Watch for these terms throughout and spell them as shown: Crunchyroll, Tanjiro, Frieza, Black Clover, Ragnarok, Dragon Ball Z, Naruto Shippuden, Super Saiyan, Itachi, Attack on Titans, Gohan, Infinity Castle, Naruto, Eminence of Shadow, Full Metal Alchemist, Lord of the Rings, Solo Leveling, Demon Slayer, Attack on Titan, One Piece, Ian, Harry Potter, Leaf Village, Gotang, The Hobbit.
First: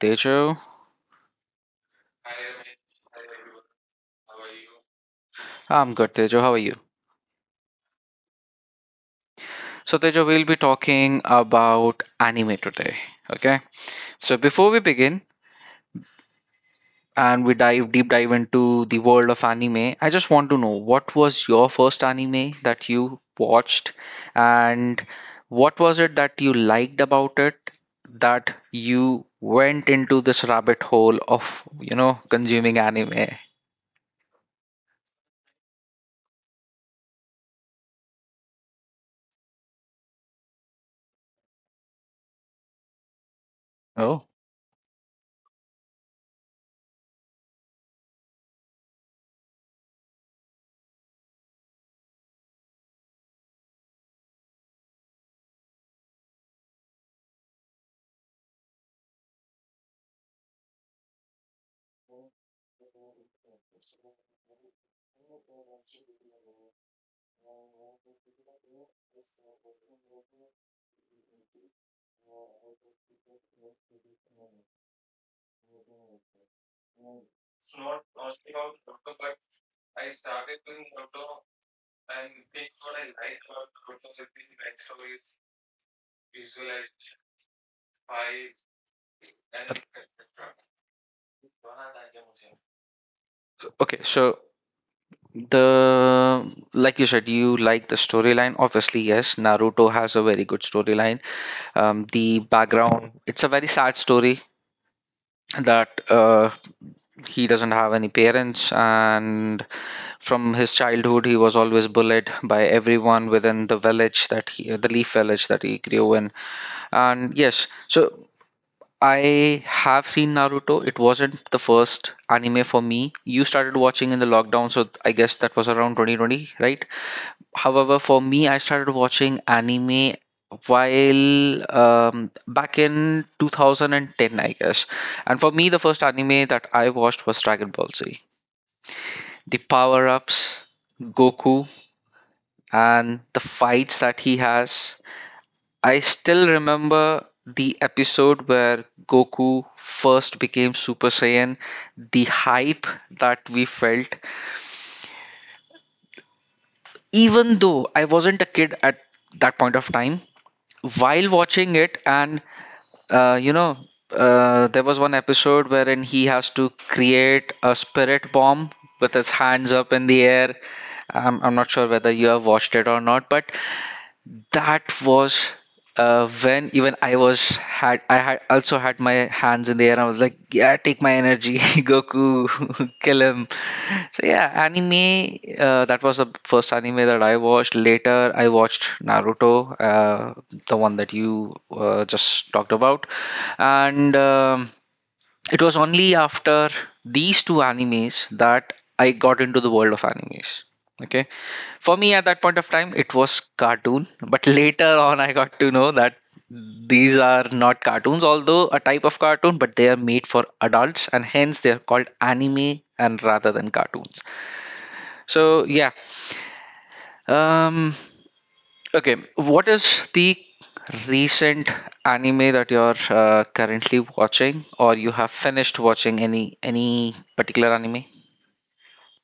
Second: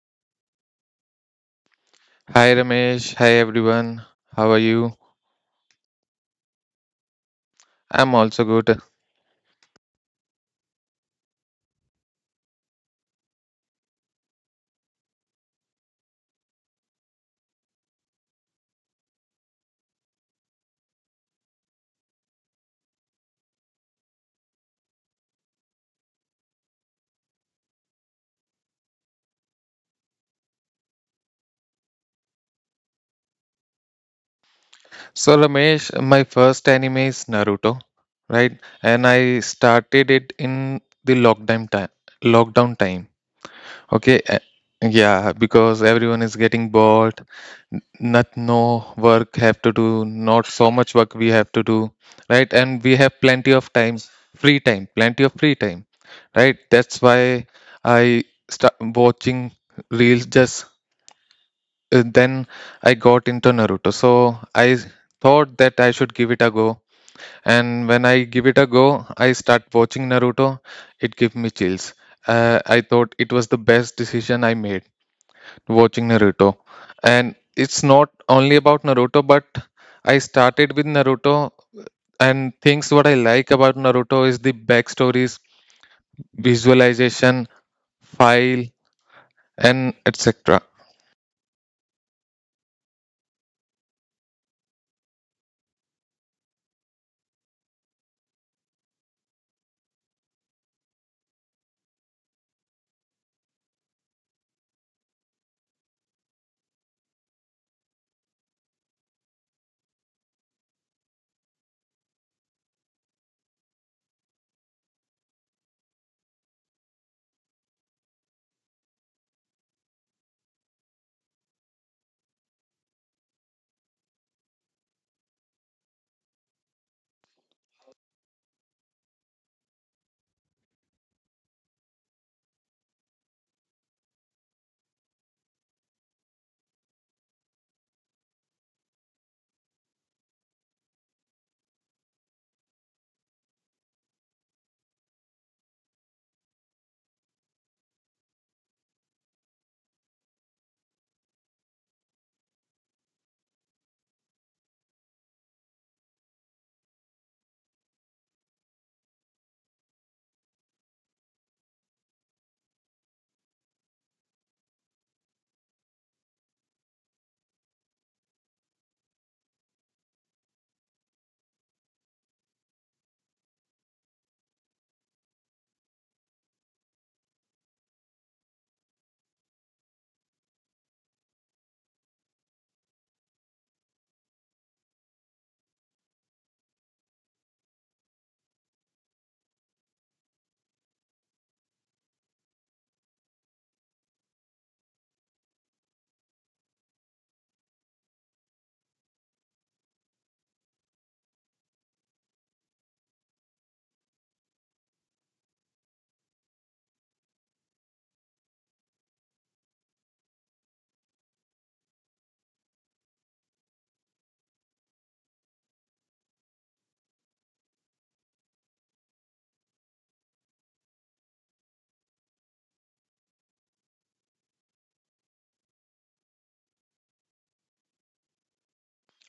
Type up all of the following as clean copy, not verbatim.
Tejo. Hi Ramesh, hi everyone. How are you? I'm good, Tejo. How are you? I'm also good. So, Tejo, we'll be talking about anime today. Okay. So, before we begin, and we dive deep dive into the world of anime, I just want to know what was your first anime that you watched and what was it that you liked about it that you went into this rabbit hole of, consuming anime? So Ramesh, my first anime is Naruto, right? And I started it in the lockdown time. Lockdown time. Okay. Oh. Yeah, because everyone is getting bored. Not no work have to do. Not so much work we have to do, right? And we have plenty of time, free time, plenty of free time, right, that's why I start watching reels. Just Then I got into Naruto. So I thought that I should give it a go. And when I give it a go, I start watching Naruto. It gave me chills. I thought it was the best decision I made watching Naruto. And it's not only about Naruto, but I started with Naruto. And things what I like about Naruto is the backstories, visualization, file, and etc. Okay, so the like you said, you like the storyline. Obviously, yes, Naruto has a very good storyline. The background, it's a very sad story that. He doesn't have any parents, and from his childhood, he was always bullied by everyone within the village that the Leaf Village that he grew in. And yes, so I have seen Naruto. It wasn't the first anime for me. You started watching in the lockdown, so I guess that was around 2020, right? However, for me, I started watching anime while back in 2010, I guess. And for me, the first anime that I watched was Dragon Ball Z, the power ups, Goku, and the fights that he has. I still remember the episode where Goku first became Super Saiyan, the hype that we felt. Even though I wasn't a kid at that point of time, while watching it, and uh, you know there was one episode wherein he has to create a spirit bomb with his hands up in the air. I'm not sure whether you have watched it or not, but that was when even I had also had my hands in the air. I was like, yeah, take my energy, Goku, kill him. So yeah, anime. That was the first anime that I watched. Later, I watched Naruto, the one that you just talked about. And. It was only after these two animes that I got into the world of animes. Okay, for me at that point of time, it was cartoon, but later on, I got to know that these are not cartoons, although a type of cartoon, but they are made for adults and hence they are called anime and rather than cartoons. So, um, okay, what is the recent anime that you're currently watching, or you have finished watching any particular anime?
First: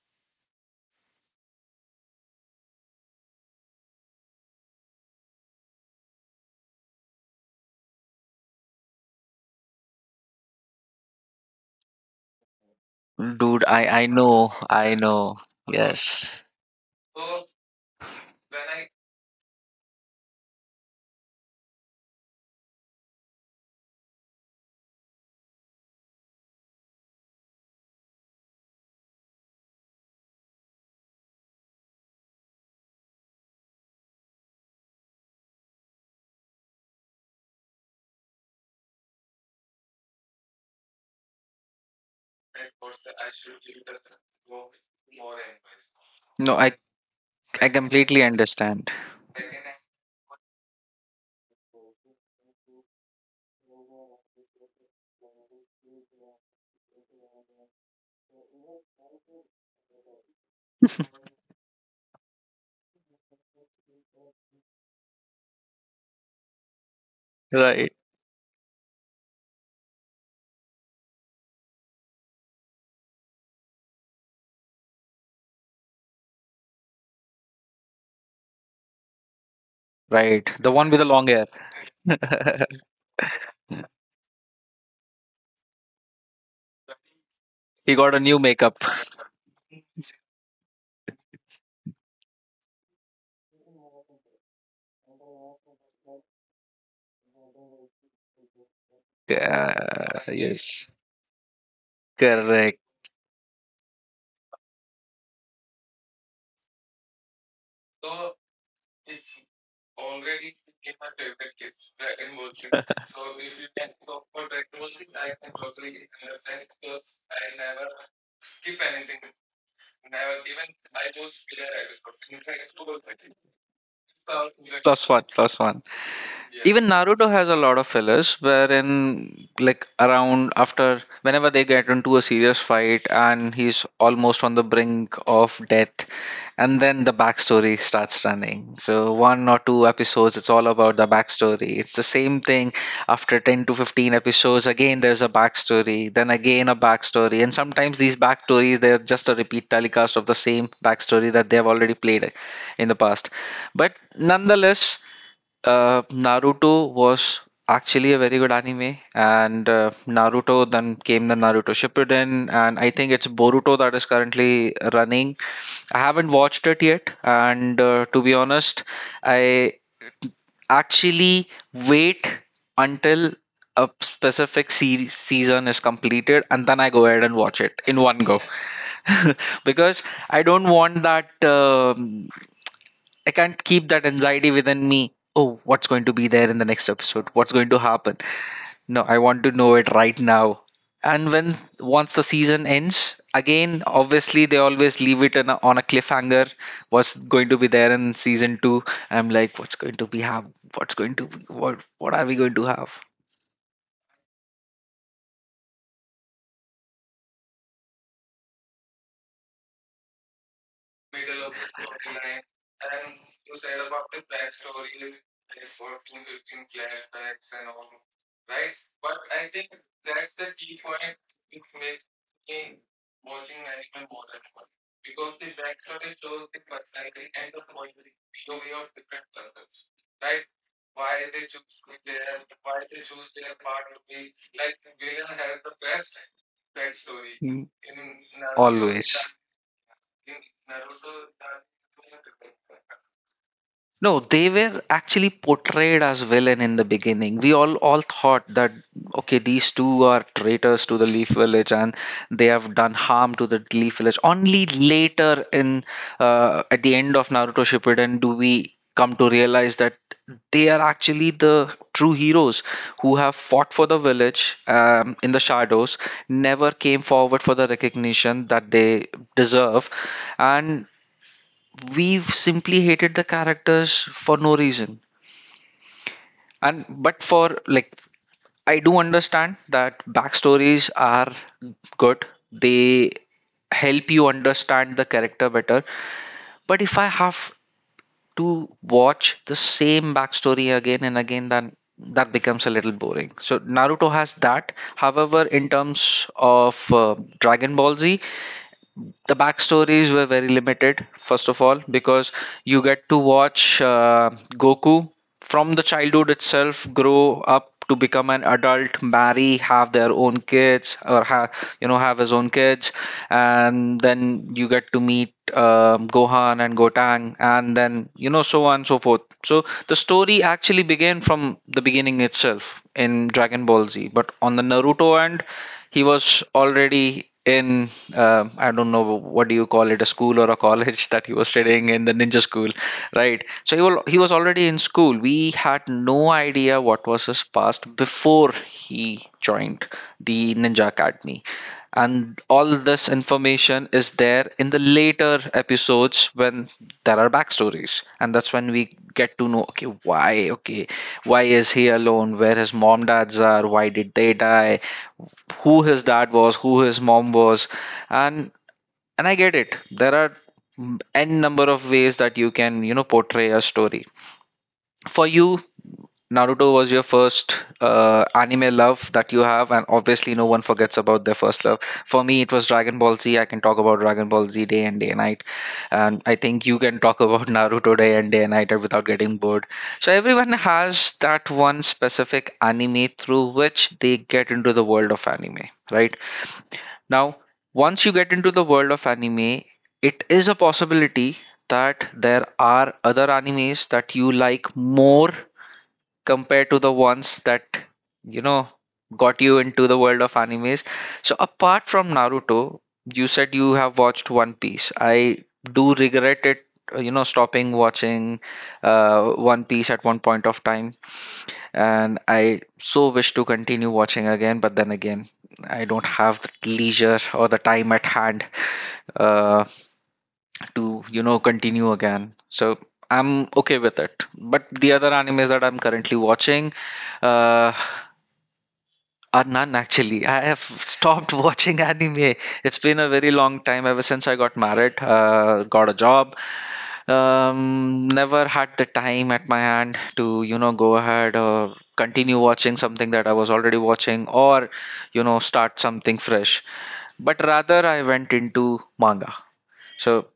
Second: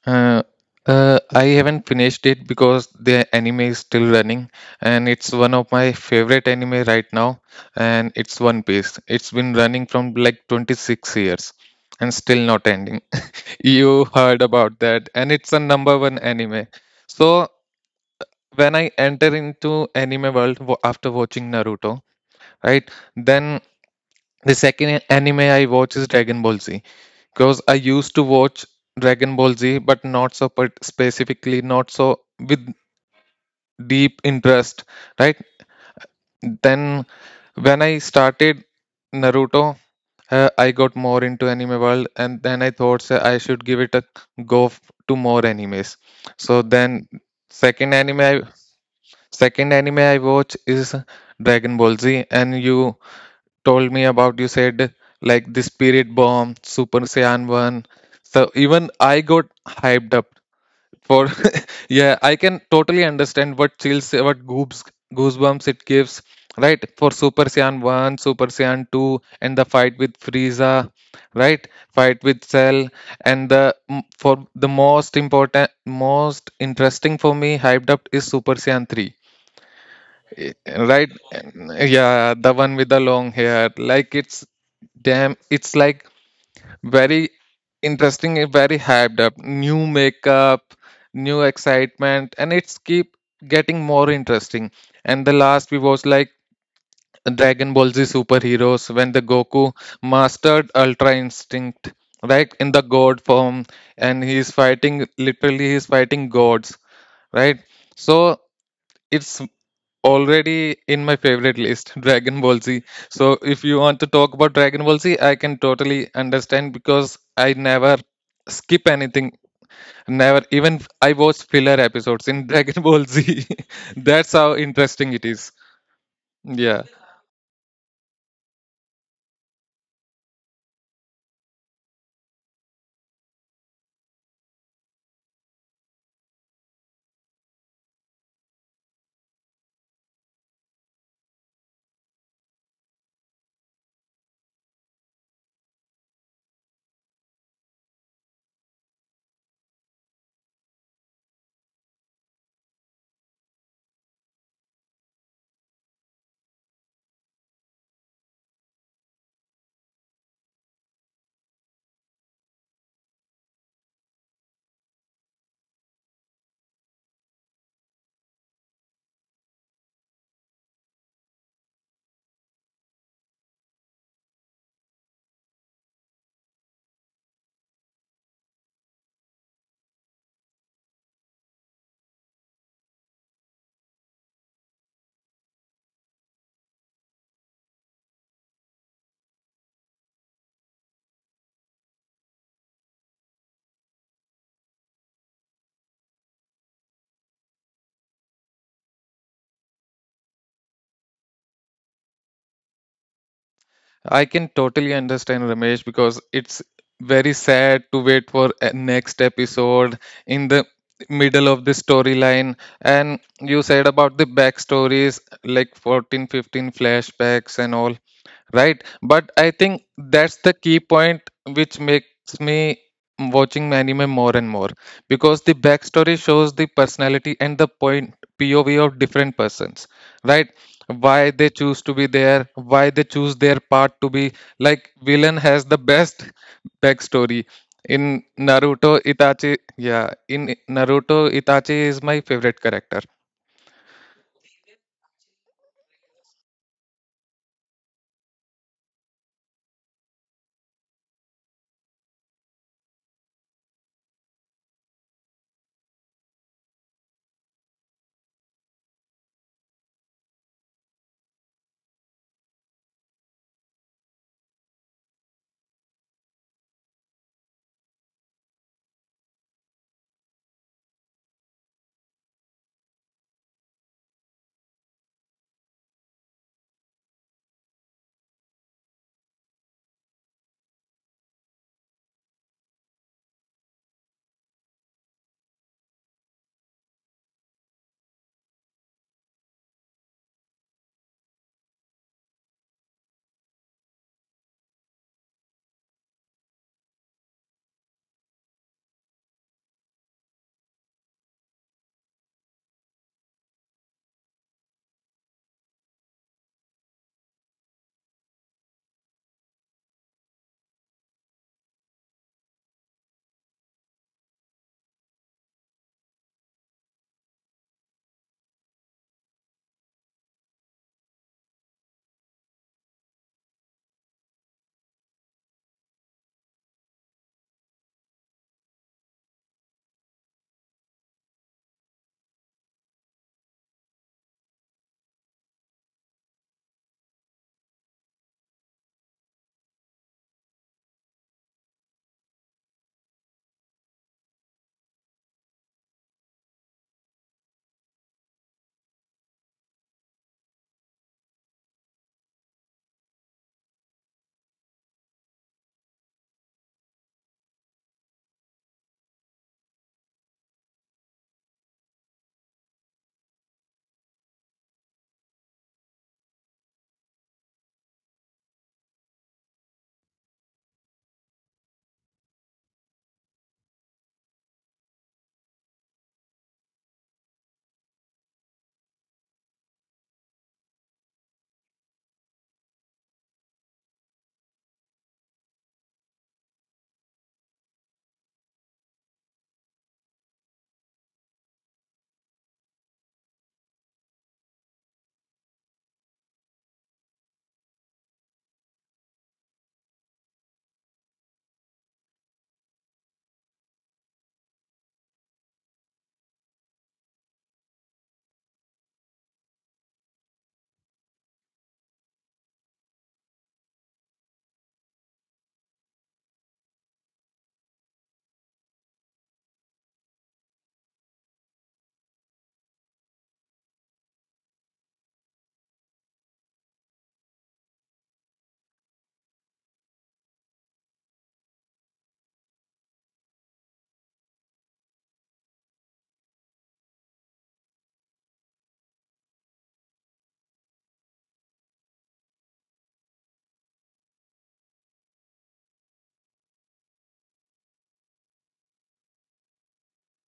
Uh, I haven't finished it because the anime is still running, and it's one of my favorite anime right now, and it's One Piece. It's been running from like 26 years and still not ending Dude, I know, about I that, and know. it's a number one Yes. anime. So when I enter into anime world after watching Naruto, right, then the second anime I watch is Dragon Ball Z because I used to watch Dragon Ball Z, but not so specifically, not so with deep interest, right? Then when I started Naruto, I got more into anime world, and then I thought, "Sir, I should give it a go to more animes." No, So then I second an- completely understand. second anime I watch is Dragon Ball Z. And you told me about you said like the spirit bomb, super saiyan 1, so even I got hyped up for. Yeah, I can totally understand what chills, what goobs goosebumps it gives, right? For super saiyan Right. 1, super saiyan 2, and the fight with Frieza, right, fight with Cell, and the m- for the most important, most interesting for me, hyped up is super saiyan 3, Right. The one with the right? long hair. And yeah, one with the long hair, like it's damn, it's like very, He got a new thing is very makeup. hyped up. New makeup, new excitement, and it's keep getting more interesting. And the last we was like Dragon Ball Z Superheroes, when the Goku Yeah, mastered yes. ultra instinct, Correct. the god form, and he's fighting, literally he's fighting gods, right? So it's already in my favorite list. Dragon Ball Z. So if you want to talk about Dragon Ball Z, I can totally understand because I never anything. Never. Even I watched filler episodes in Dragon Ball Z. That's how Plus interesting. one, plus one. Yeah. Even Naruto has a lot of fillers, wherein like around after whenever they get into a serious fight and he's almost on the brink of death, and then the backstory starts running. So one or two episodes, it's all about the backstory. It's the same thing after 10 to 15 episodes. Again, there's a backstory, then again a backstory, and sometimes these backstories, they're just a repeat telecast of the same backstory that they have already played in the past. But nonetheless, Naruto was actually a very good anime, and Naruto. Then came the Naruto Shippuden, and I think it's Boruto that is currently running. I haven't watched it yet, and to be honest, I actually wait until a specific series season is completed, and then I go ahead and watch it in one go, because I don't want that. I can't keep that anxiety within me. Oh, what's going to be there in the next episode? What's going to happen? No, I want to know it right now. And when once the season ends, again, obviously they always leave it on a cliffhanger. What's going to be there in season two? I'm like, what's going to be have? What's going to be, what? What are we going to have? I can totally understand, Ramesh, because it's very sad to wait for a next episode in the middle of the storyline. And you said about the backstories, like 14, 15 flashbacks and all, right? But I think that's the key point which makes me watching anime more and more, because the backstory shows the personality and the point POV of different persons, right? Why they choose to be there, why they choose their part to be, like villain has the best backstory. Mm. in naruto Always. itachi yeah in naruto itachi is my favorite character. No, they were actually portrayed as villain in the beginning. We all thought that okay, these two are traitors to the Leaf Village and they have done harm to the Leaf Village. Only later in, at the end of Naruto Shippuden, do we come to realize that they are actually the true heroes who have fought for the village in the shadows, never came forward for the recognition that they deserve, and we've simply hated the characters for no reason. And but For like, I do understand that backstories are good, they help you understand the character better. But if I have to watch the same backstory again and again, then that becomes a little boring. So Naruto has that. However, in terms of Dragon Ball Z, the backstories were very limited, first of all, because you get to watch Goku from the childhood itself grow up to become an adult, marry, have their own kids, or have, have his own kids. And then you get to meet Gohan and Gotang, and then, so on and so forth. So the story actually began from the beginning itself in Dragon Ball Z. But on the Naruto end, he was already in, I don't know what do you call it, a school or a college, that he was studying in the ninja school, right? So he was already in school. We had no idea what was his past before he joined the ninja academy, and all this information is there in the later episodes when there are backstories, and that's when we get to know okay why, okay why is he alone, where his mom dads are, why did they die, who his dad was, who his mom was, and and I get it. There are n number of ways that you can, portray a story. For you, Naruto was your first anime love that you have, and obviously no one forgets about their first love. For me, it was Dragon Ball Z. I can talk about Dragon Ball Z day and day and night, and I think you can talk about Naruto day and day and night without getting bored. So everyone has that one specific anime through which they get into the world of anime, right? Now, once you get into the world of anime, it is a possibility that there are other animes that you like more compared to the ones that, you know, got you into the world of animes. So, apart from Naruto, you said you have watched One Piece. I do regret it, stopping watching One Piece at one point of time, and I so wish to continue watching again, but then again, I don't have the leisure or the time at hand uh, to, continue again. So I'm okay with it. But the other animes that I'm currently watching, uh, none actually. I have stopped watching anime. It's been a very long time ever since I got married, got a job. Never had the time at my hand to, go ahead or continue watching something that I was already watching or, start something fresh. But rather, I went into manga. So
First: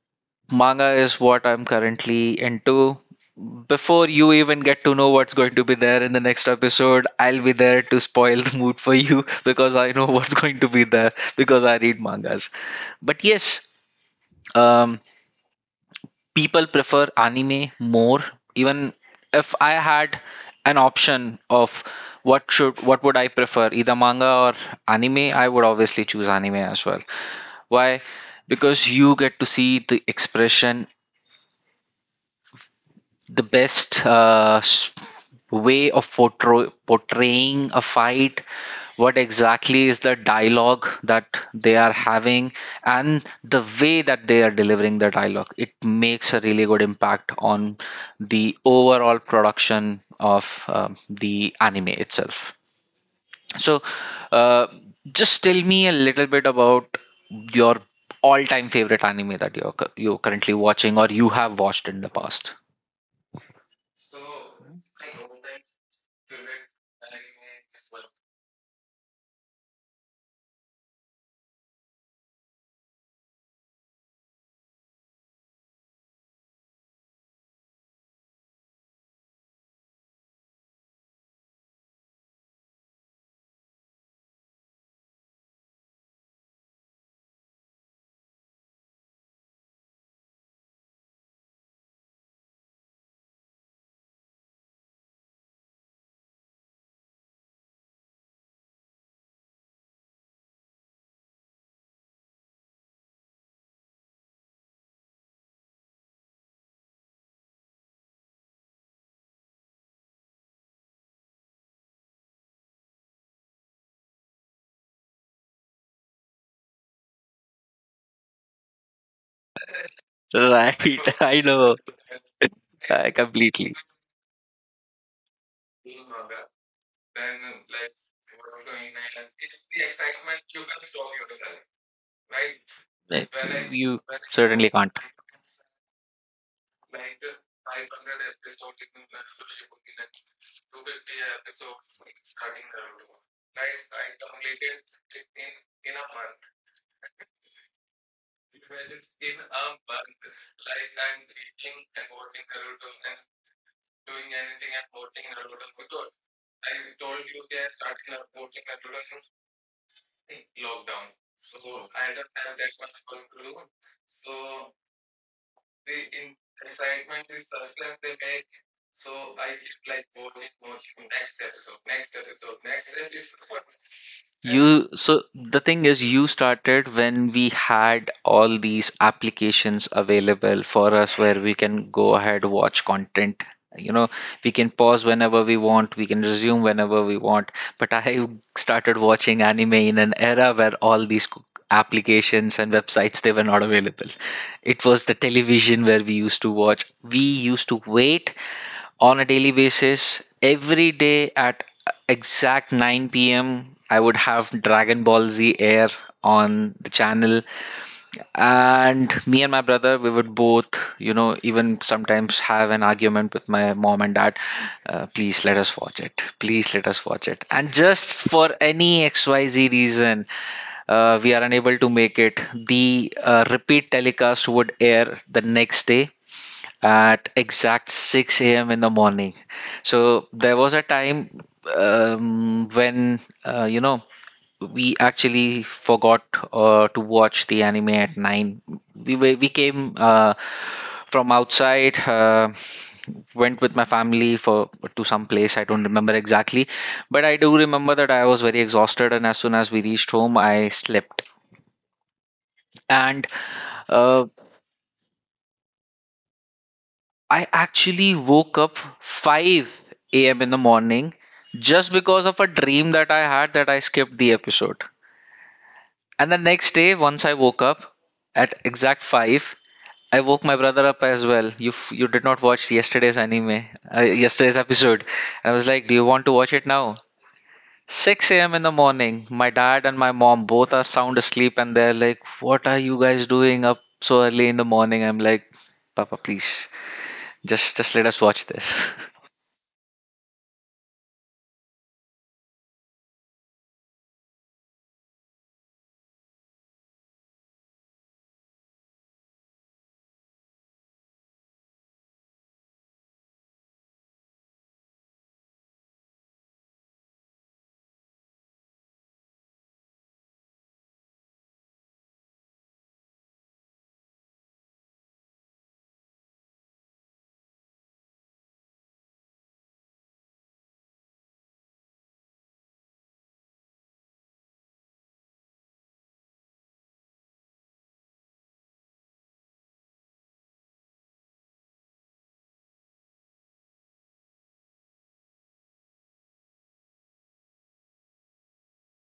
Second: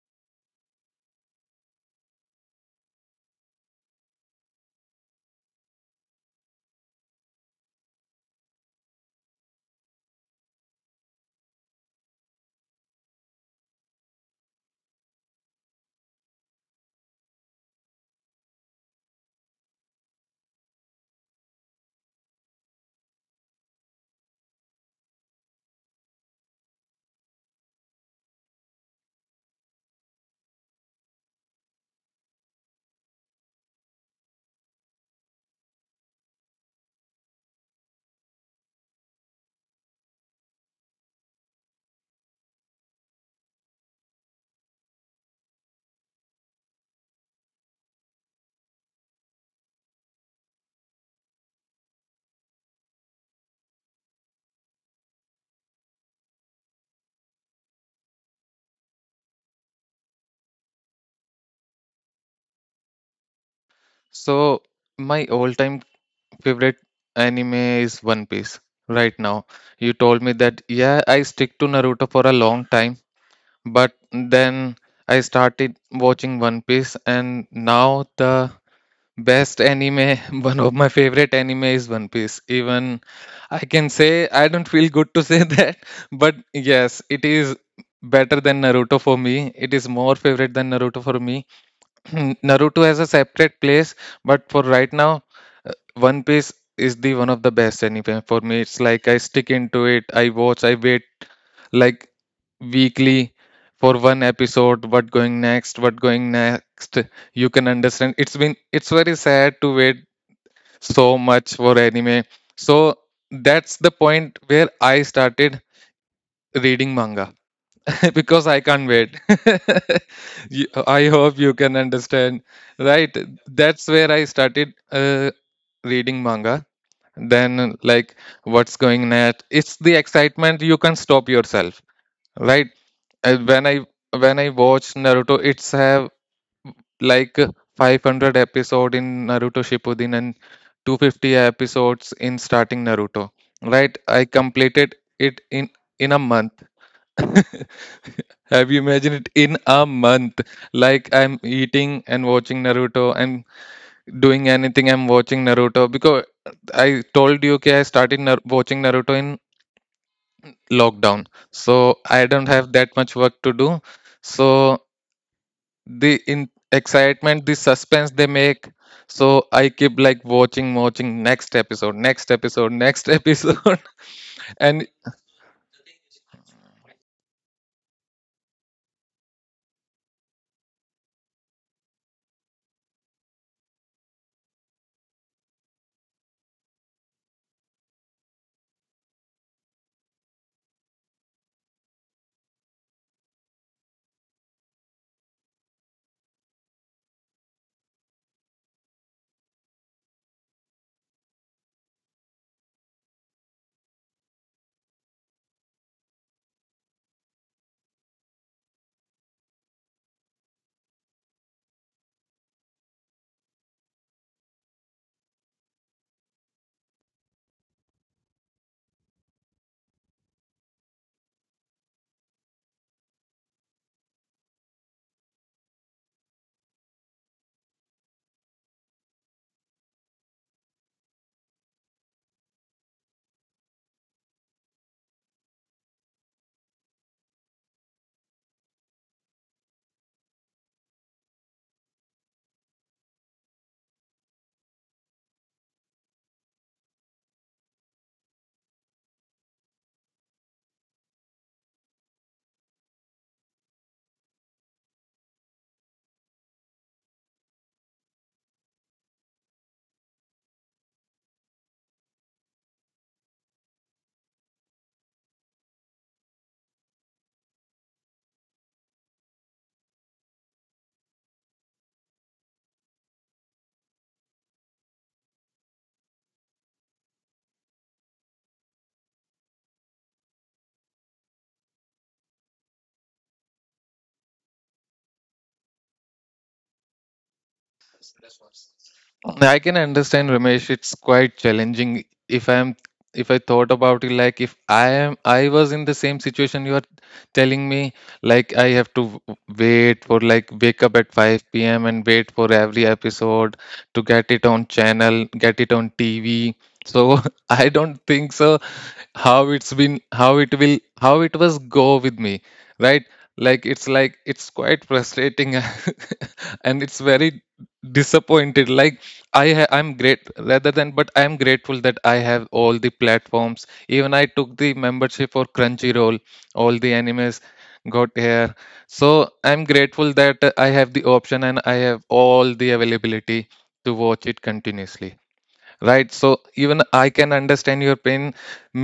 manga is what I'm currently into. Before you even get to know what's going to be there in the next episode, I'll be there to spoil the mood for you because I know what's going to be there because I read mangas. But yes, um, people prefer anime more. Even if I had an option of what would I prefer, either manga or anime, I would obviously choose anime as well. Why? Because you get to see the expression, the best way of portraying a fight, what exactly is the dialogue that they are having, and the way that they are delivering the dialogue. It makes a really good impact on the overall production of the anime itself. So uh, just tell me a little bit about your all-time favorite anime that you're you're currently watching or you have watched in the past. So my all time favorite anime is One Piece right now. You told me that, yeah, I stick to Naruto for a long time, but then I started watching One Piece, and now the best anime, one of my favorite anime is One Piece. Even I can say, I don't feel good to say that, but yes, it is better than Naruto for me. It is more favorite than Naruto for me. Naruto has a separate place, but for right now, One Piece is the one of the best anime for me. It's like I stick into it. I watch. I wait like weekly for one episode. What going next? What going next? You can understand. It's been. It's very sad to wait so much for anime. So that's the point where I started reading manga because I can't wait. Right. I hope I you know. can understand, I right? completely. That's where I started reading manga. Then like what's going next, it's the excitement, you can stop yourself, right? Like. Uh, when i You when I certainly can't. watch Naruto, it's have like 500 episode in Naruto Shippuden and 250 episodes in starting Naruto, right? I completed it in a month. Have you imagined it? In a month, like I'm eating and watching Naruto and doing anything, I'm watching Naruto, because I told you, okay, I started watching Naruto in lockdown. So I don't have that much work to do. So the in excitement, the suspense they make, so I keep like watching, watching next episode, next episode, next episode. You, And so the thing is, you started when we had all these applications available for us where we can go ahead, watch content, you know we can pause whenever we want, we can resume whenever we want. But I started watching anime in an era where all these applications and websites, they were not available. It was the television where we used to watch. We used to wait on a daily basis. Every day at exact 9 p.m., I would have Dragon Ball Z air on the channel. And me and my brother, we would both, even sometimes have an argument with my mom and dad. Please let us watch it. Please let us watch it. And just for any XYZ reason, we are unable to make it. The repeat telecast would air the next day, at exact 6 a.m. in the morning. So there was a time um, when, uh, you know, we actually forgot to watch the anime at 9. We came from outside. Went with my family for to some place. I don't remember exactly, but I do remember that I was very exhausted, and as soon as we reached home I slept. And uh, I actually woke up 5 a.m. in the morning just because of a dream that I had that I skipped the episode. And the next day, once I woke up at exact 5, I woke my brother up as well. You did not watch yesterday's anime, yesterday's episode. And I was like, do you want to watch it now? 6 a.m. in the morning, my dad and my mom both are sound asleep, and they're like, what are you guys doing up so early in the morning? I'm like, Papa, please, just let us watch this. yeah, I can understand, Ramesh. It's quite challenging. If I thought about it, like if I was in the same situation you are telling me, like I have to wait for, like, wake up at 5 p.m. and wait for every episode to get it on channel, get it on TV. So I don't think so how it's been, how it will, how it was go with me, right? Like it's like it's quite frustrating and it's very disappointed. Like I'm great rather than, but I am grateful that I have all the platforms. Even I took the membership for Crunchyroll. All the animes got here, so I'm grateful that I have the option and I have all the availability to watch it continuously, right? So even I can understand your pain.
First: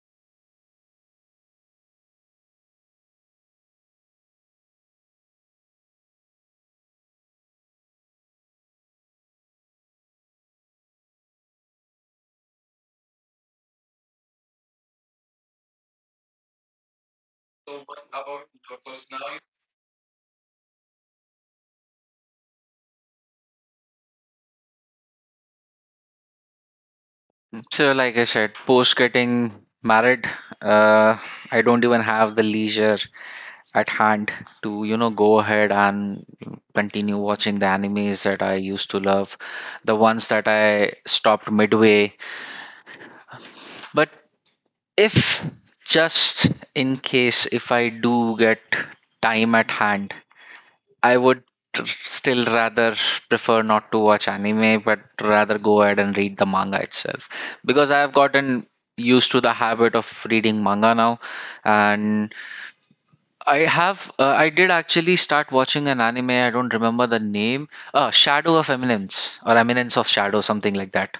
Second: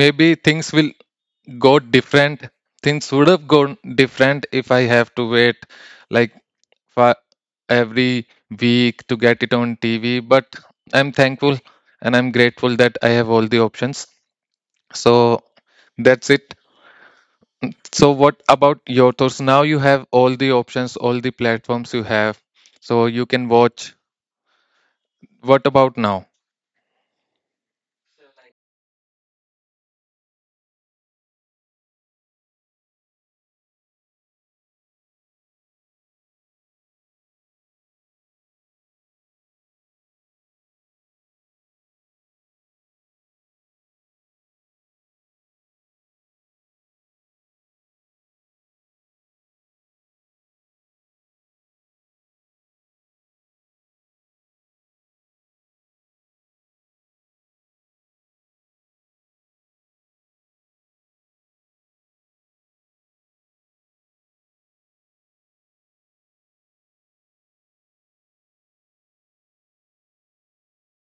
Maybe things will go different Things would have gone different if I have to wait like for every week to get it on TV. But I'm thankful and I'm grateful that I have all the options. So that's it. So what about your thoughts? Now you have all the options, all the platforms you have, so you can watch. What about now? So, like I said, post getting married, uh, I don't even have the leisure at hand to, you know, go ahead and continue watching the animes that I used to love, the ones that I stopped midway. But if just in case, if I do get time at hand, I would still rather prefer not to watch anime, but rather go ahead and read the manga itself because I have gotten used to the habit of reading manga now, and I have. I did actually start watching an anime. I don't remember the name. Shadow of Eminence or Eminence of Shadow, something like that.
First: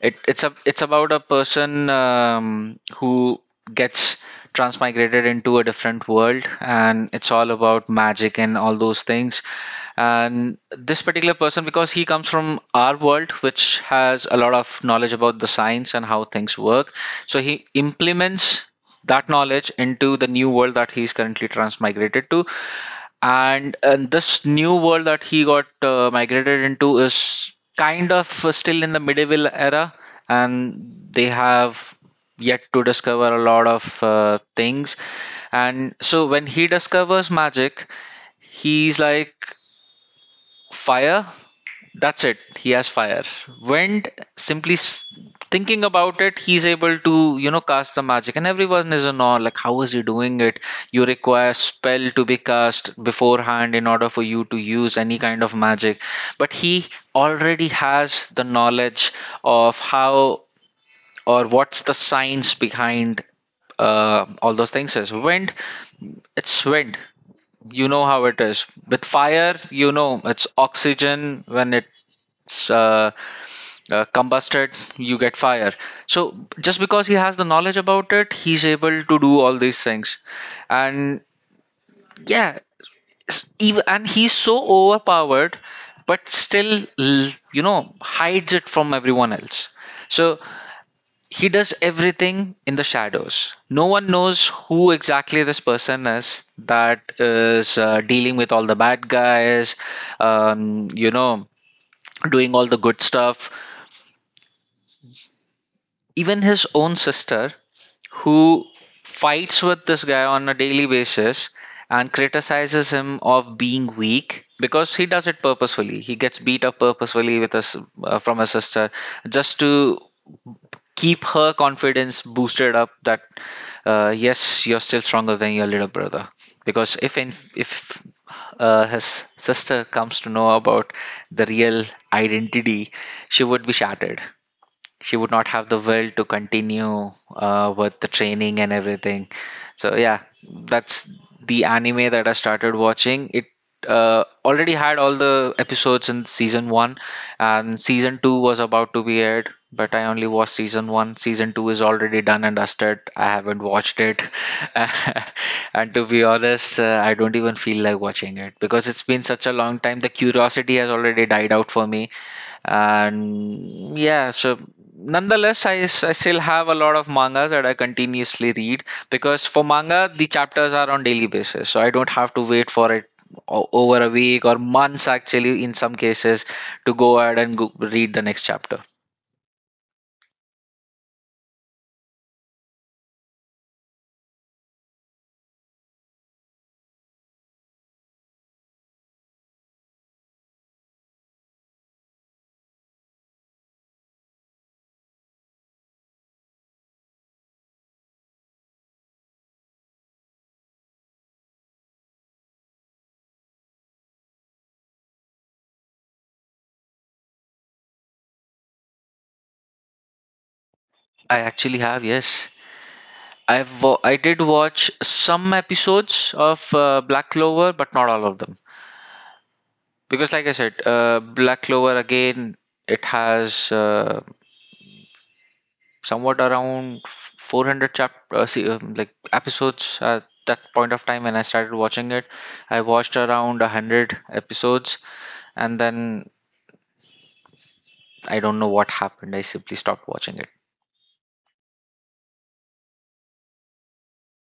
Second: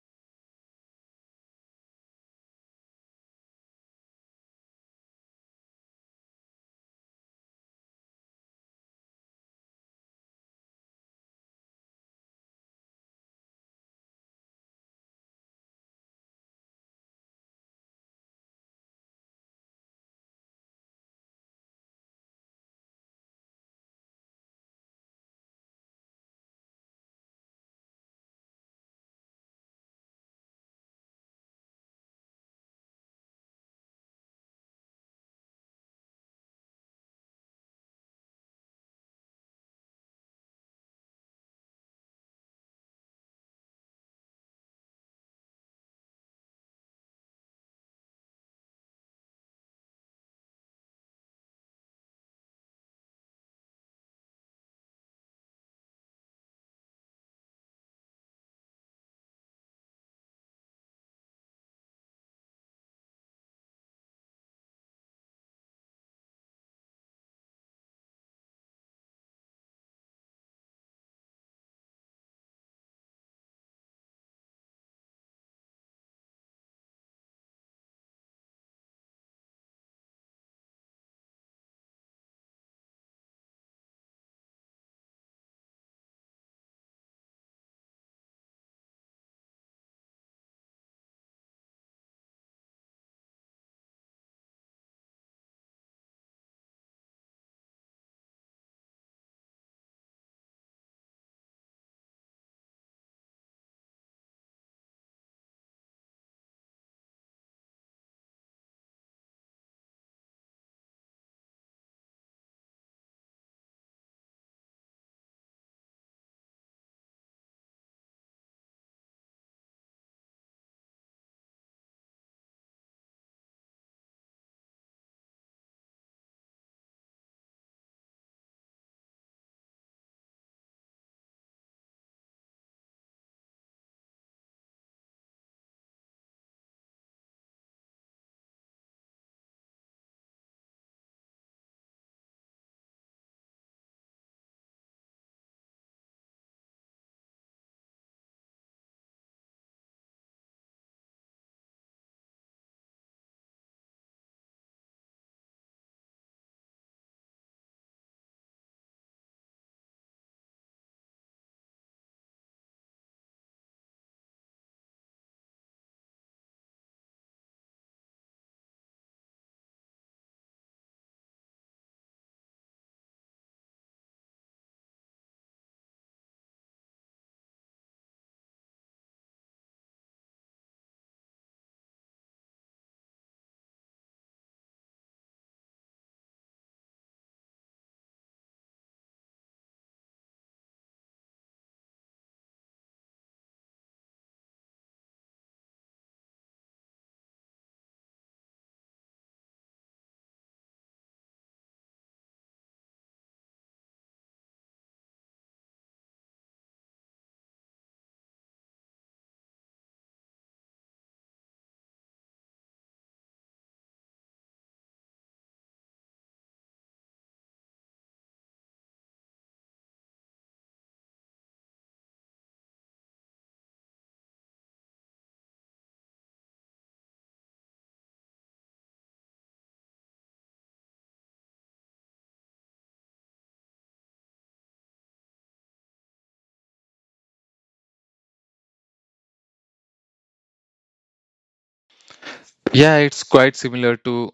It, it's a. It's about a person who gets transmigrated into a different world, and it's all about magic and all those things. And this particular person, because he comes from our world, which has a lot of knowledge about the science and how things work, so he implements that knowledge into the new world that he is currently transmigrated to, and this new world that he got migrated into is kind of still in the medieval era, and they have yet to discover a lot of things. And so when he discovers magic, he's like, fire. That's it. He has fire. When simply s- thinking about it, he's able to, you know, cast the magic, and everyone is in awe. Like, how is he doing it? You require spell to be cast beforehand in order for you to use any kind of magic, but he already has the knowledge of how, or what's the science behind all those things. Is wind, it's wind. You know how it is with fire, you know it's oxygen. When it's combusted, you get fire. So just because he has the knowledge about it, he's able to do all these things. And yeah, and he's so overpowered, but still you know, hides it from everyone else. So he does everything in the shadows. No one knows who exactly this person is that is dealing with all the bad guys, you know, doing all the good stuff. Even his own sister, who fights with this guy on a daily basis and criticizes him of being weak, because he does it purposefully. He gets beat up purposefully with us from his sister, just to keep her confidence boosted up, that yes, you're still stronger than your little brother. Because if his sister comes to know about the real identity, she would be shattered. She would not have the will to continue with the training and everything. So yeah, that's the anime that I started watching. It already had all the episodes in season one, and season two was about to be aired, but I only watched season one. Season two is already done and dusted. I haven't watched it, and to be honest, I don't even feel like watching it because it's been such a long time. The curiosity has already died out for me. And yeah, so nonetheless, I still have a lot of mangas that I continuously read, because for manga the chapters are on daily basis, so I don't have to wait for it over a week or months, actually, in some cases, to go ahead and go read the next chapter. I actually have, yes, I did watch some episodes of Black Clover, but not all of them, because like I said, Black Clover again, it has somewhat around 400 like episodes at that point of time. When I started watching it, I watched around 100 episodes, and then I don't know what happened. I simply stopped watching it. Yeah, it's quite similar to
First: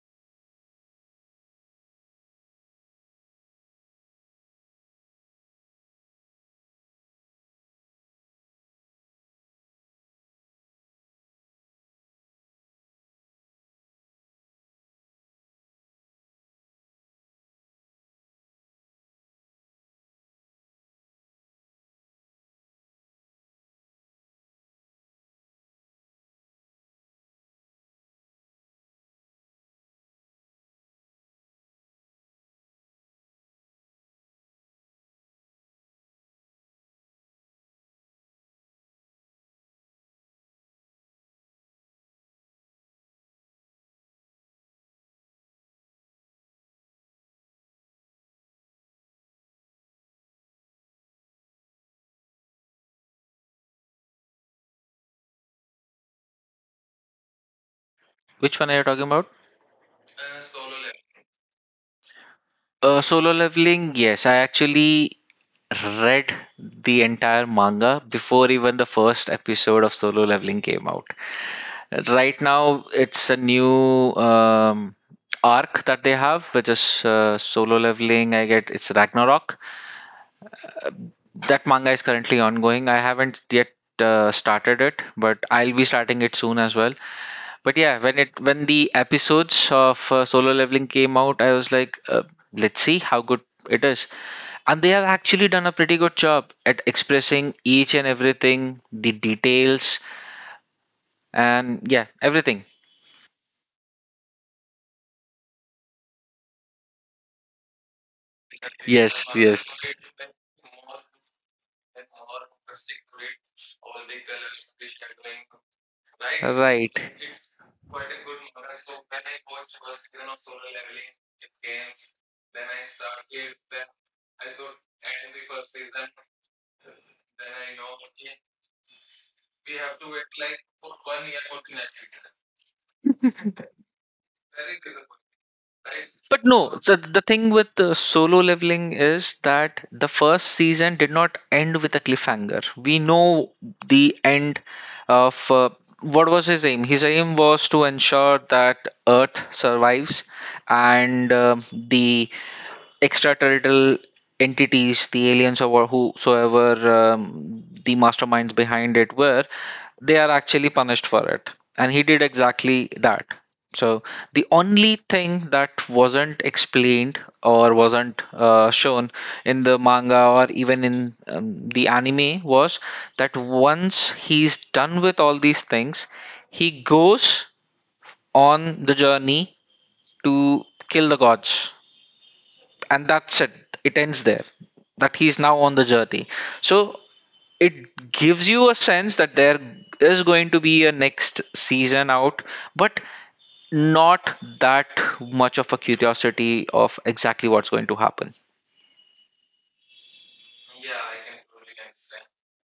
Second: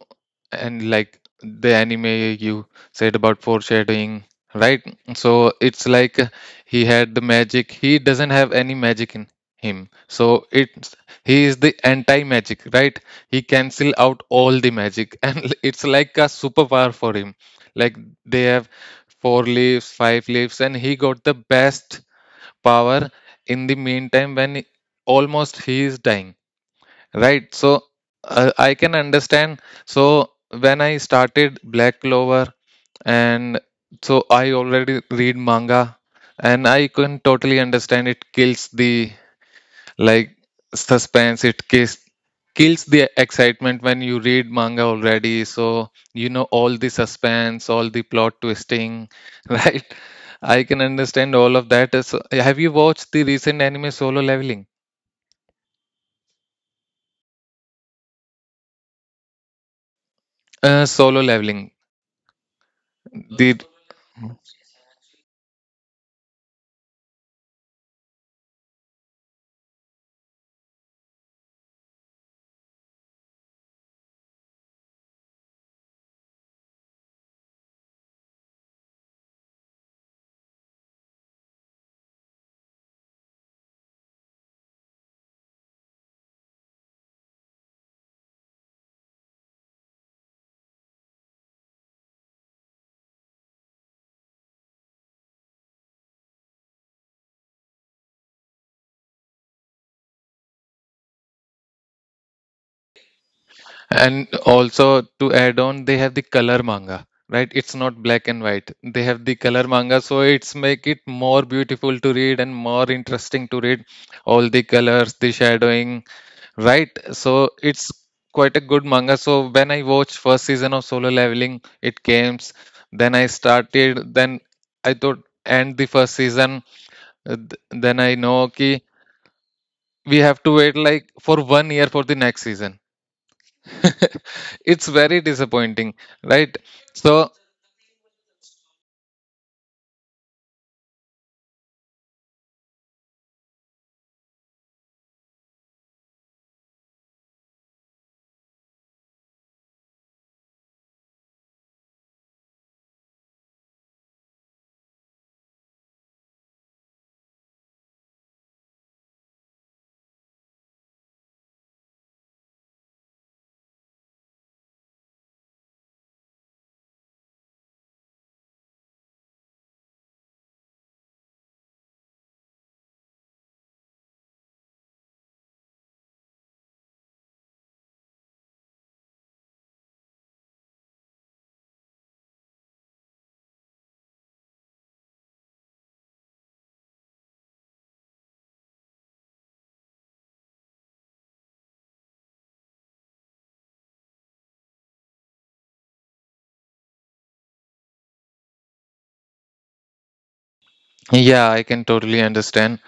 and like the anime you said about foreshadowing, right? So it's like, he had the magic. He doesn't have any magic in him. So it's he is the anti-magic, right? He cancel out all the magic and it's like a superpower for him. Like they have four leaves, five leaves, and he got the best power in the meantime when almost he is dying. Right. So I can understand. So when I started Black Clover, and so I already read manga, and I can totally understand it kills the, like, suspense. It kills Kills the excitement when you read manga already. So you know all the suspense, all the plot twisting, right? I can understand all of that. So, have you watched the recent anime Solo Leveling? Which one are you talking about? Solo Leveling. Solo leveling, The. yes, I actually read the entire manga before even the first episode of Solo Leveling came out. Right now, it's a new arc that they have, which is Solo Leveling. I get it's Ragnarok. That manga is currently ongoing. I haven't yet started it, but I'll be starting it soon as well. But yeah, when the episodes of Solo Leveling came out, I was like, let's see how good it is. And they have actually done a pretty good job at expressing each and everything, the details, and yeah, everything. And also to add on, they have the color manga, right? It's not black and white. They Yes, have the yes. color manga, so it's make it more beautiful to read and more interesting to read. All the colors, the shadowing. Right. So it's quite a good manga. So when I watched first season of Solo Leveling, it came. Then I started. Then I thought end the first season. Then I know, okay, we have to wait like for 1 year for the next season. It's very disappointing, But right? no, the So thing with Solo Leveling is that the first season did not end with a cliffhanger. We know the end of what was his aim. His aim was to ensure that Earth survives, and the extraterrestrial entities, the aliens or whosoever the masterminds behind it were, they are actually punished for it. And he did exactly that. So the only thing that wasn't explained or wasn't shown in the manga or even in the anime was that once he's done with all these things, he goes on the journey to kill the gods, and that's it, it ends there. That he's now on the journey. So it gives you a sense that there is going to be a next season out, but not that much of a curiosity of exactly what's going to happen. yeah, I can totally understand,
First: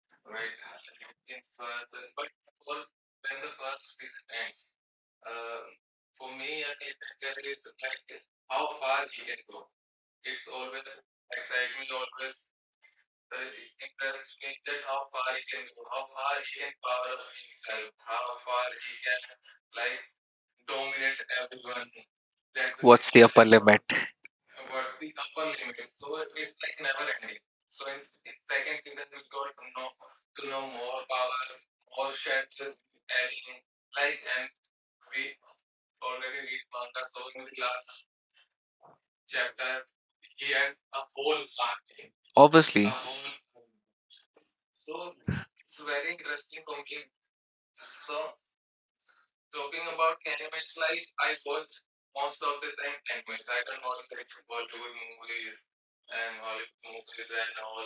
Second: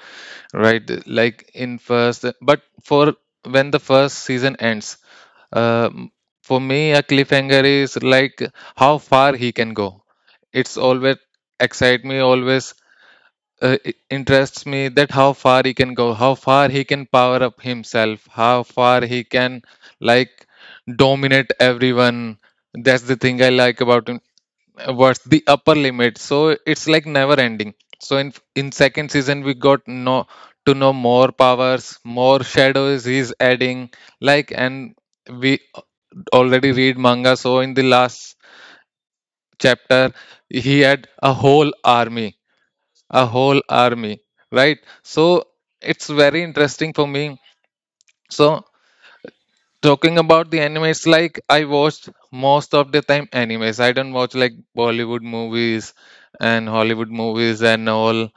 right? Like in first, but for when the first season ends, um, for me, a cliffhanger is like how far he can go. It's always excite me, always interests me that how far he can go, how far he can power up himself, how far he can, like, dominate everyone. That's the What's thing the I upper like about limit. him. What's the upper limit? So it's like never ending. So in second season we got no to know more powers, more shadows he's adding, like. And we already read manga, so in the last chapter he had a whole army, a Obviously. whole army, right? So it's very interesting for me. So talking about the animes, like I watched most of the time animes. I don't watch like Bollywood movies and Hollywood movies and all.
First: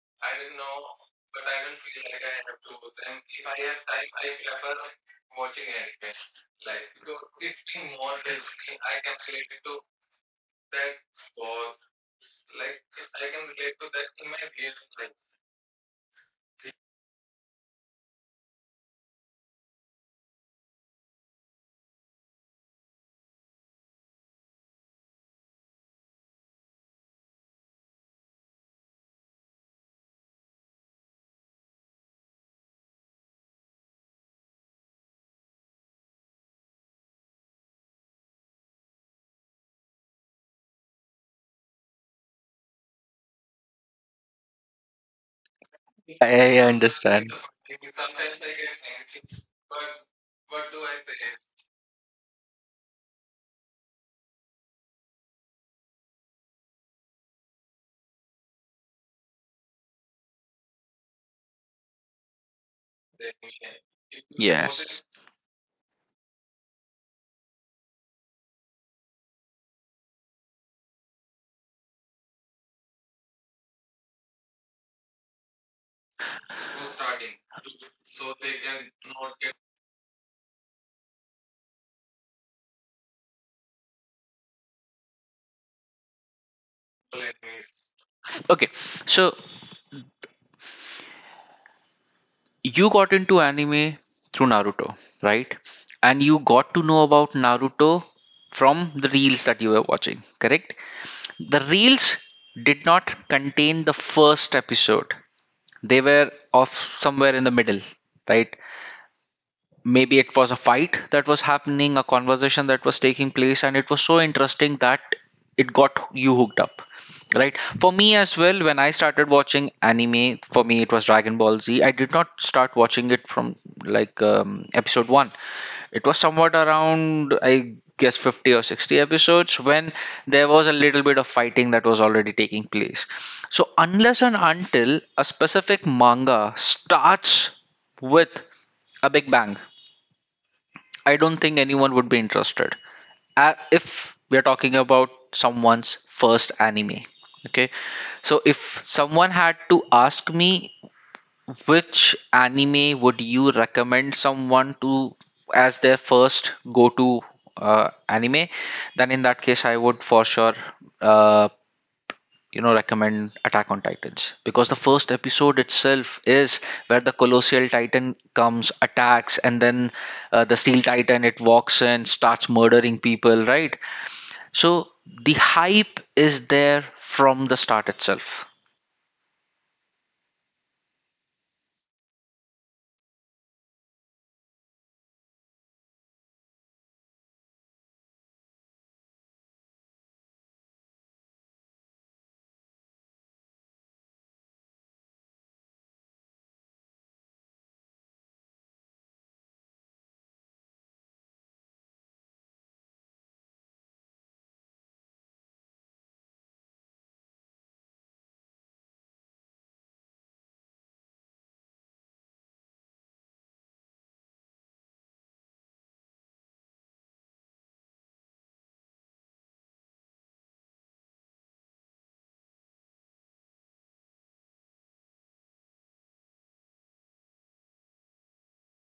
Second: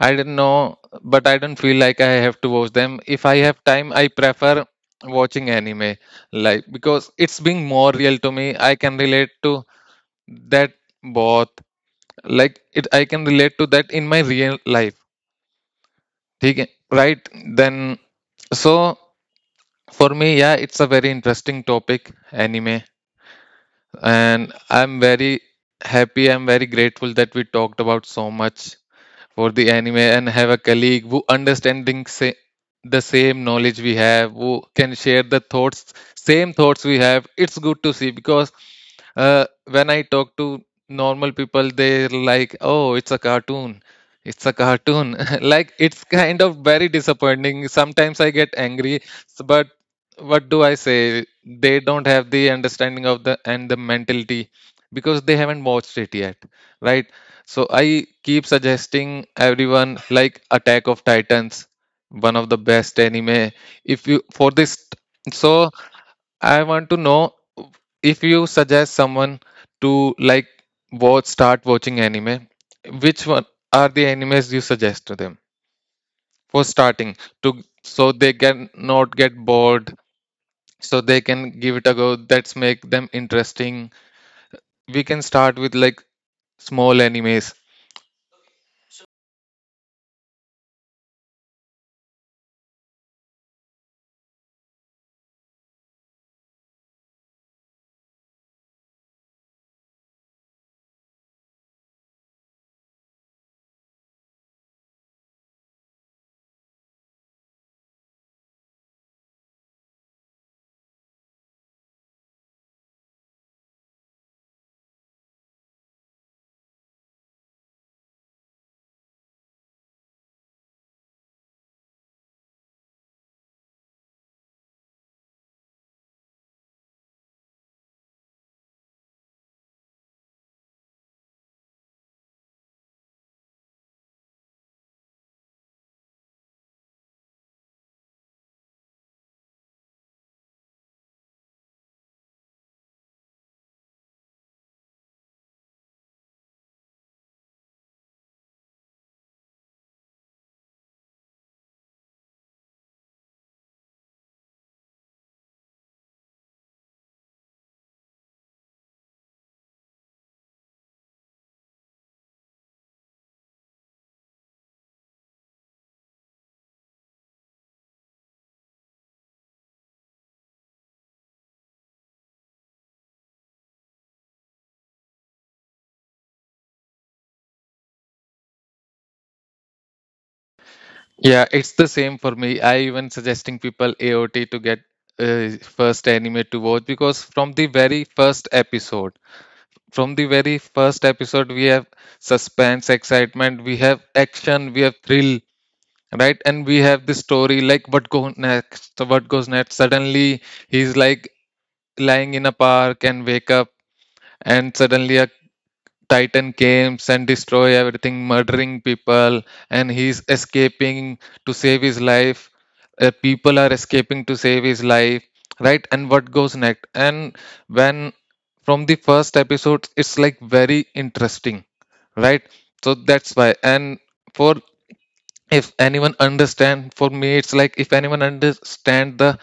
I don't know, but I don't feel like I have to watch them. If I have time, I prefer watching anime, like because it's being more real to me. I can relate to that both, like it. I can relate to that in my real life. ठीक है? Right? Then, so for me, yeah, it's a very interesting topic, anime, and I'm very happy. I'm very grateful that we talked about so much for the anime and have a colleague who understanding say, the same knowledge we have who can share the thoughts same thoughts we have. It's good to see because uh, when I talk to normal people, they're like, oh, it's a cartoon, it's a cartoon like it's kind of very disappointing. Sometimes I get angry, but what do I say? They don't have the understanding of the and the mentality because they haven't watched it yet, right? So I keep suggesting everyone like Attack of Titans, one of the best anime. If you for this, so Yes. I want to know, if you suggest someone to like watch start watching anime, which one are the animes you suggest to them for starting to so they can not get bored, so they can give it a go. That's make them interesting. We can start with like small animes. Okay, so you got into anime through Naruto, right? And you got to know about Naruto from the reels that you were watching, correct? The reels did not contain the first episode, they were of somewhere in the middle, right? Maybe it was a fight that was happening, a conversation that was taking place, and it was so interesting that it got you hooked up. Right? For me as well, when I started watching anime, for me it was Dragon Ball Z. I did not start watching it from like episode 1. It was somewhat around, I guess, 50 or 60 episodes, when there was a little bit of fighting that was already taking place. So, unless and until a specific manga starts with a big bang, I don't think anyone would be interested. If we're talking about someone's first anime, okay? So if someone had to ask me which anime would you recommend someone to as their first go-to anime, then in that case I would for sure, uh, you know, recommend Attack on Titans, because the first episode itself is where the colossal titan comes, attacks, and then the steel titan, it walks in, starts murdering people, right? So the hype is there from the start itself. Yeah, it's the same for me. I even suggesting people AOT to get first anime to watch because from the very first episode, from the very first episode, we have suspense, excitement, we have action, we have thrill, right? And we have the story like what goes next, what goes next. Suddenly, he's like lying in a park and wake up, and suddenly a titan comes and destroy everything murdering people and he's escaping to save his life, people are escaping to save his life, right? And what goes next, and when from the first episode it's like very interesting, right? So that's why. And for if anyone understand, for me it's like if anyone understand the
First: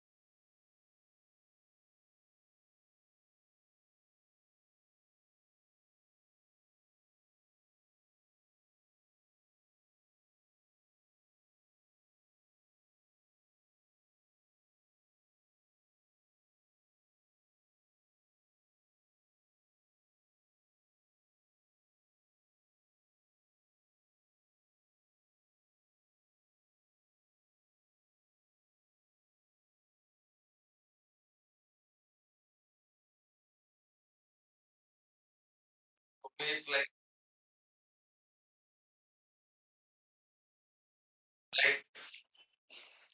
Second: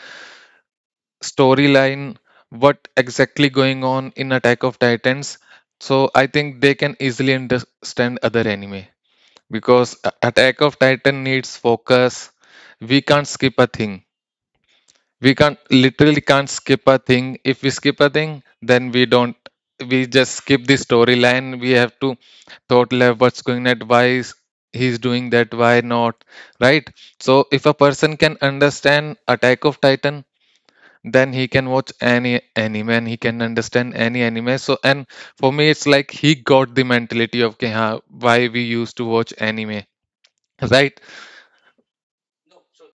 storyline, what exactly going on in Attack of Titans, so I think they can easily understand other anime, because Attack of Titan needs focus. We can't skip a thing, we can't literally can't skip a thing. If we skip a thing, then we don't, we just skip the storyline. We have to thought level what's going at, he's doing that, why not, right? So if a person can understand Attack of Titan, then he can watch any anime and he can understand any anime. So and for me it's like he got the mentality of "Okay, huh, why we used to watch anime," right?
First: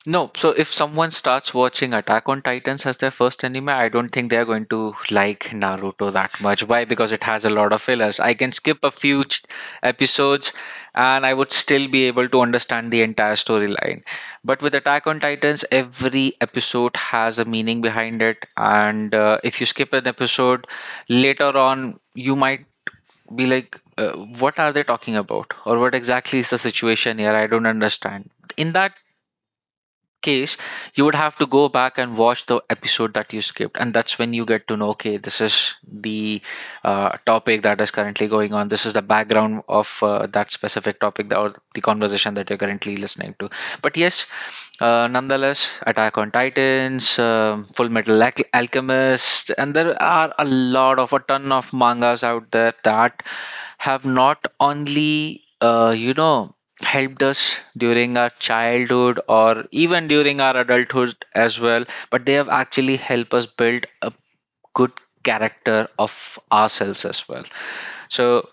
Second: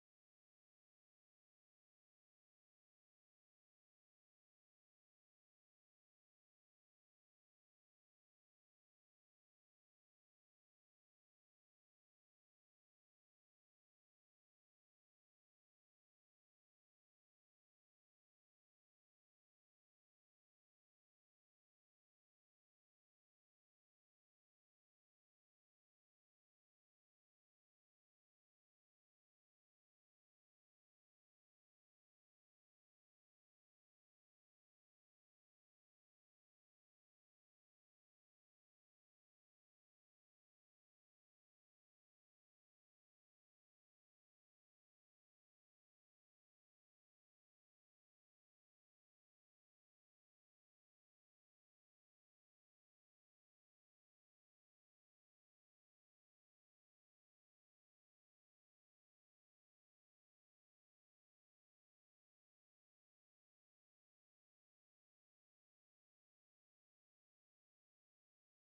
No, so if someone starts watching Attack on Titans as their first anime, I don't think they're going to like Naruto that much. Why? Because it has a lot of fillers. I can skip a few episodes and I would still be able to understand the entire storyline. But with Attack on Titans, every episode has a meaning behind it. And if you skip an episode later on, you might be like, what are they talking about? Or what exactly is the situation here? I don't understand. In that case, you would have to go back and watch the episode that you skipped, and that's when you get to know, okay, this is the topic that is currently going on. This is the background of that specific topic, that, or the conversation that you're currently listening to. But yes, nonetheless, Attack on Titans, Full Metal Alchemist, and there are a ton of mangas out there that have not only you know, helped us during our childhood or even during our adulthood as well, but they have actually helped us build a good character of ourselves as well. So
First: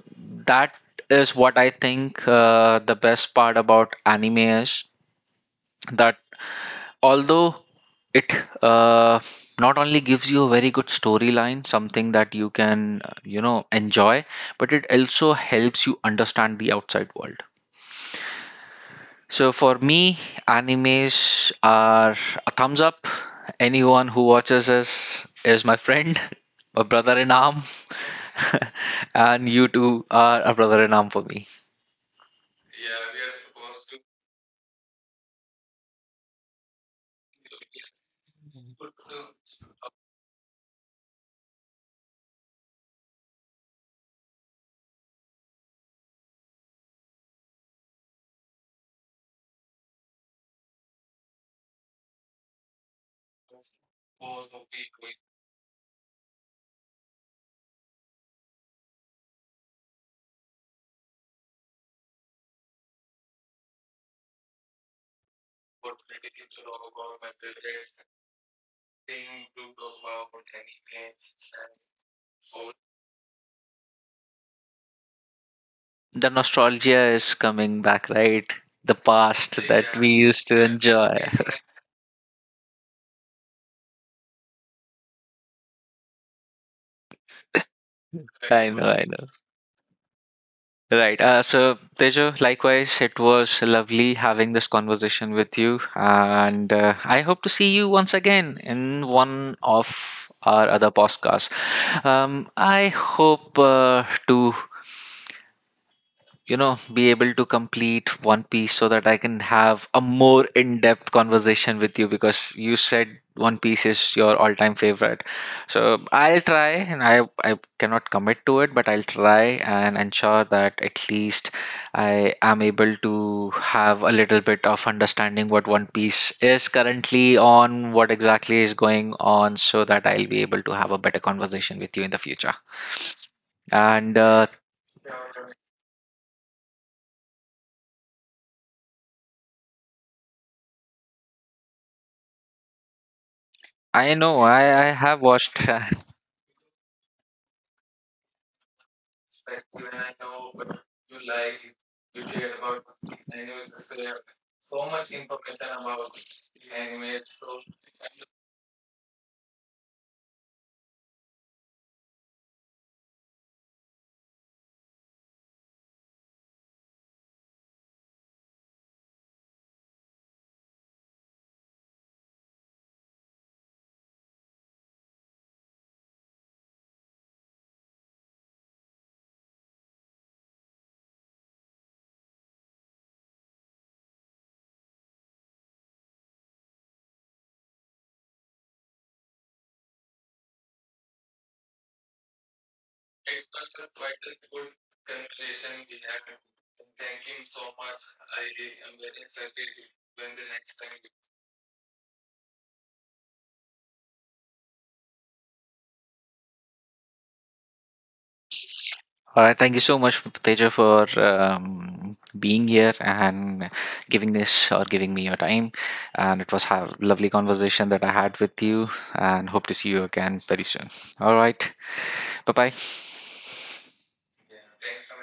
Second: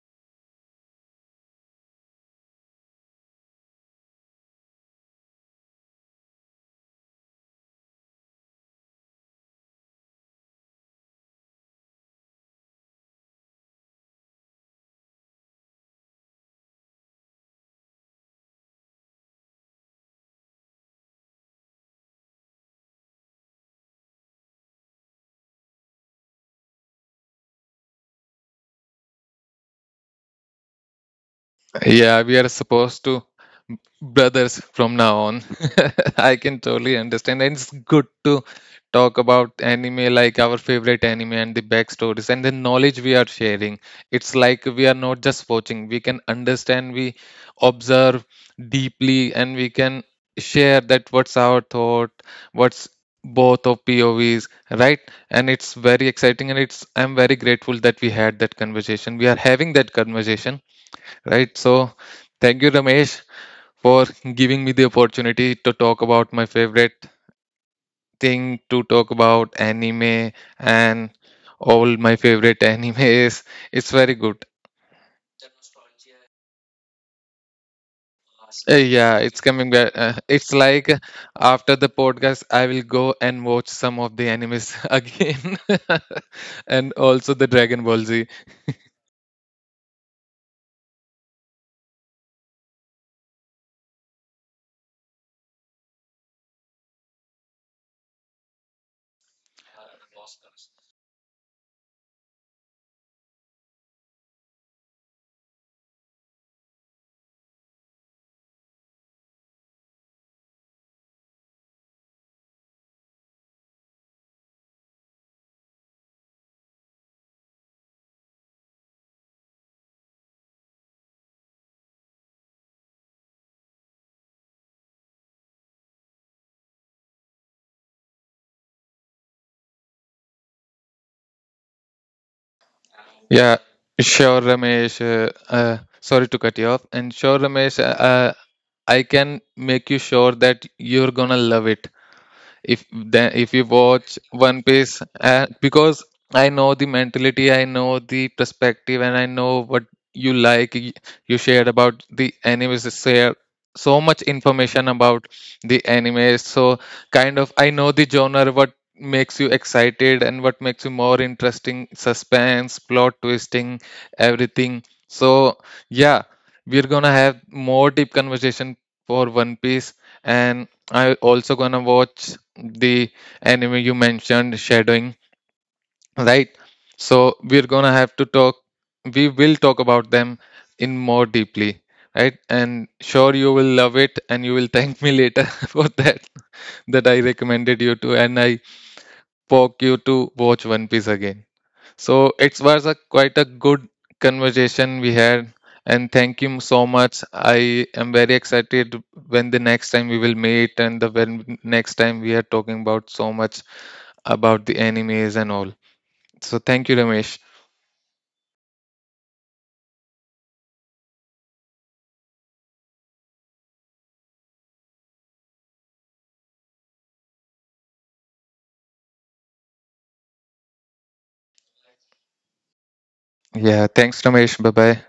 that is what I think, the best part about anime is that, although it, uh, not only gives you a very good storyline, something that you can, you know, enjoy, but it also helps you understand the outside world. So for me, animes are a thumbs up. Anyone who watches this is my friend, my brother in arm, and you two are a brother in arm for me. Yeah, we are supposed brothers from now on. I can totally understand. And it's good to talk about anime, like our favorite anime and the backstories and the knowledge we are sharing. It's like we are not just watching, we can understand, we observe deeply, and we can share that what's our thought, what's both of POVs, right? And it's very exciting, and it's I'm very grateful that we had that conversation. We are having that conversation, right? So thank you, Ramesh, for giving me the opportunity to talk about my favorite thing, to talk about anime and all my favorite anime is it's very good. The nostalgia is coming back, right? Uh, The past that we used to it's like enjoy. after the podcast I will go and watch some of the animes again and also the Dragon Ball Z. I know, I know. Right. So, Tejo, likewise, it was lovely having this conversation with you. And I hope to see you once again in one of our other podcasts. I hope to, you know, be able to complete One Piece, so that I can have a more in-depth conversation with you, because you said One Piece is your all-time favorite. So I'll try, and I cannot commit to it, but I'll try and ensure that at least I am able to have a little bit of understanding what One Piece is currently on, what exactly is going on, so that I'll be able to have a better conversation with you in the future. Yeah, And sure, Ramesh, uh, sorry to cut you off, and sure, Ramesh, I can make you sure that you're gonna love it if then if you I watch. know. I have watched. Because I know the mentality, I know the perspective, and I know what you like. You shared about the animes, you share so much information about the animes. So, kind of, I know the genre, what makes you excited, and what makes you more interesting suspense, plot twisting, everything. So, yeah, we're gonna have more deep conversation for One Piece, and I also gonna watch the anime you mentioned, Shadowing, right? So we're gonna have to talk, we will talk about them in more deeply, right? And sure you will love it and you will thank me later for that, that I recommended you to, and I poke you to watch One Piece again. So it was a quite a good conversation we had. And thank you so much, I am very excited when the next time we will meet, and the when next time we are talking about so much about the animes and all. So thank you, Ramesh. All right, thank you so much, Teja, for being here and giving this, or giving me your time. And it was a lovely conversation that I had with you, and hope to see you again very soon. All right, bye bye. Yeah, thanks, Ramesh. Bye bye.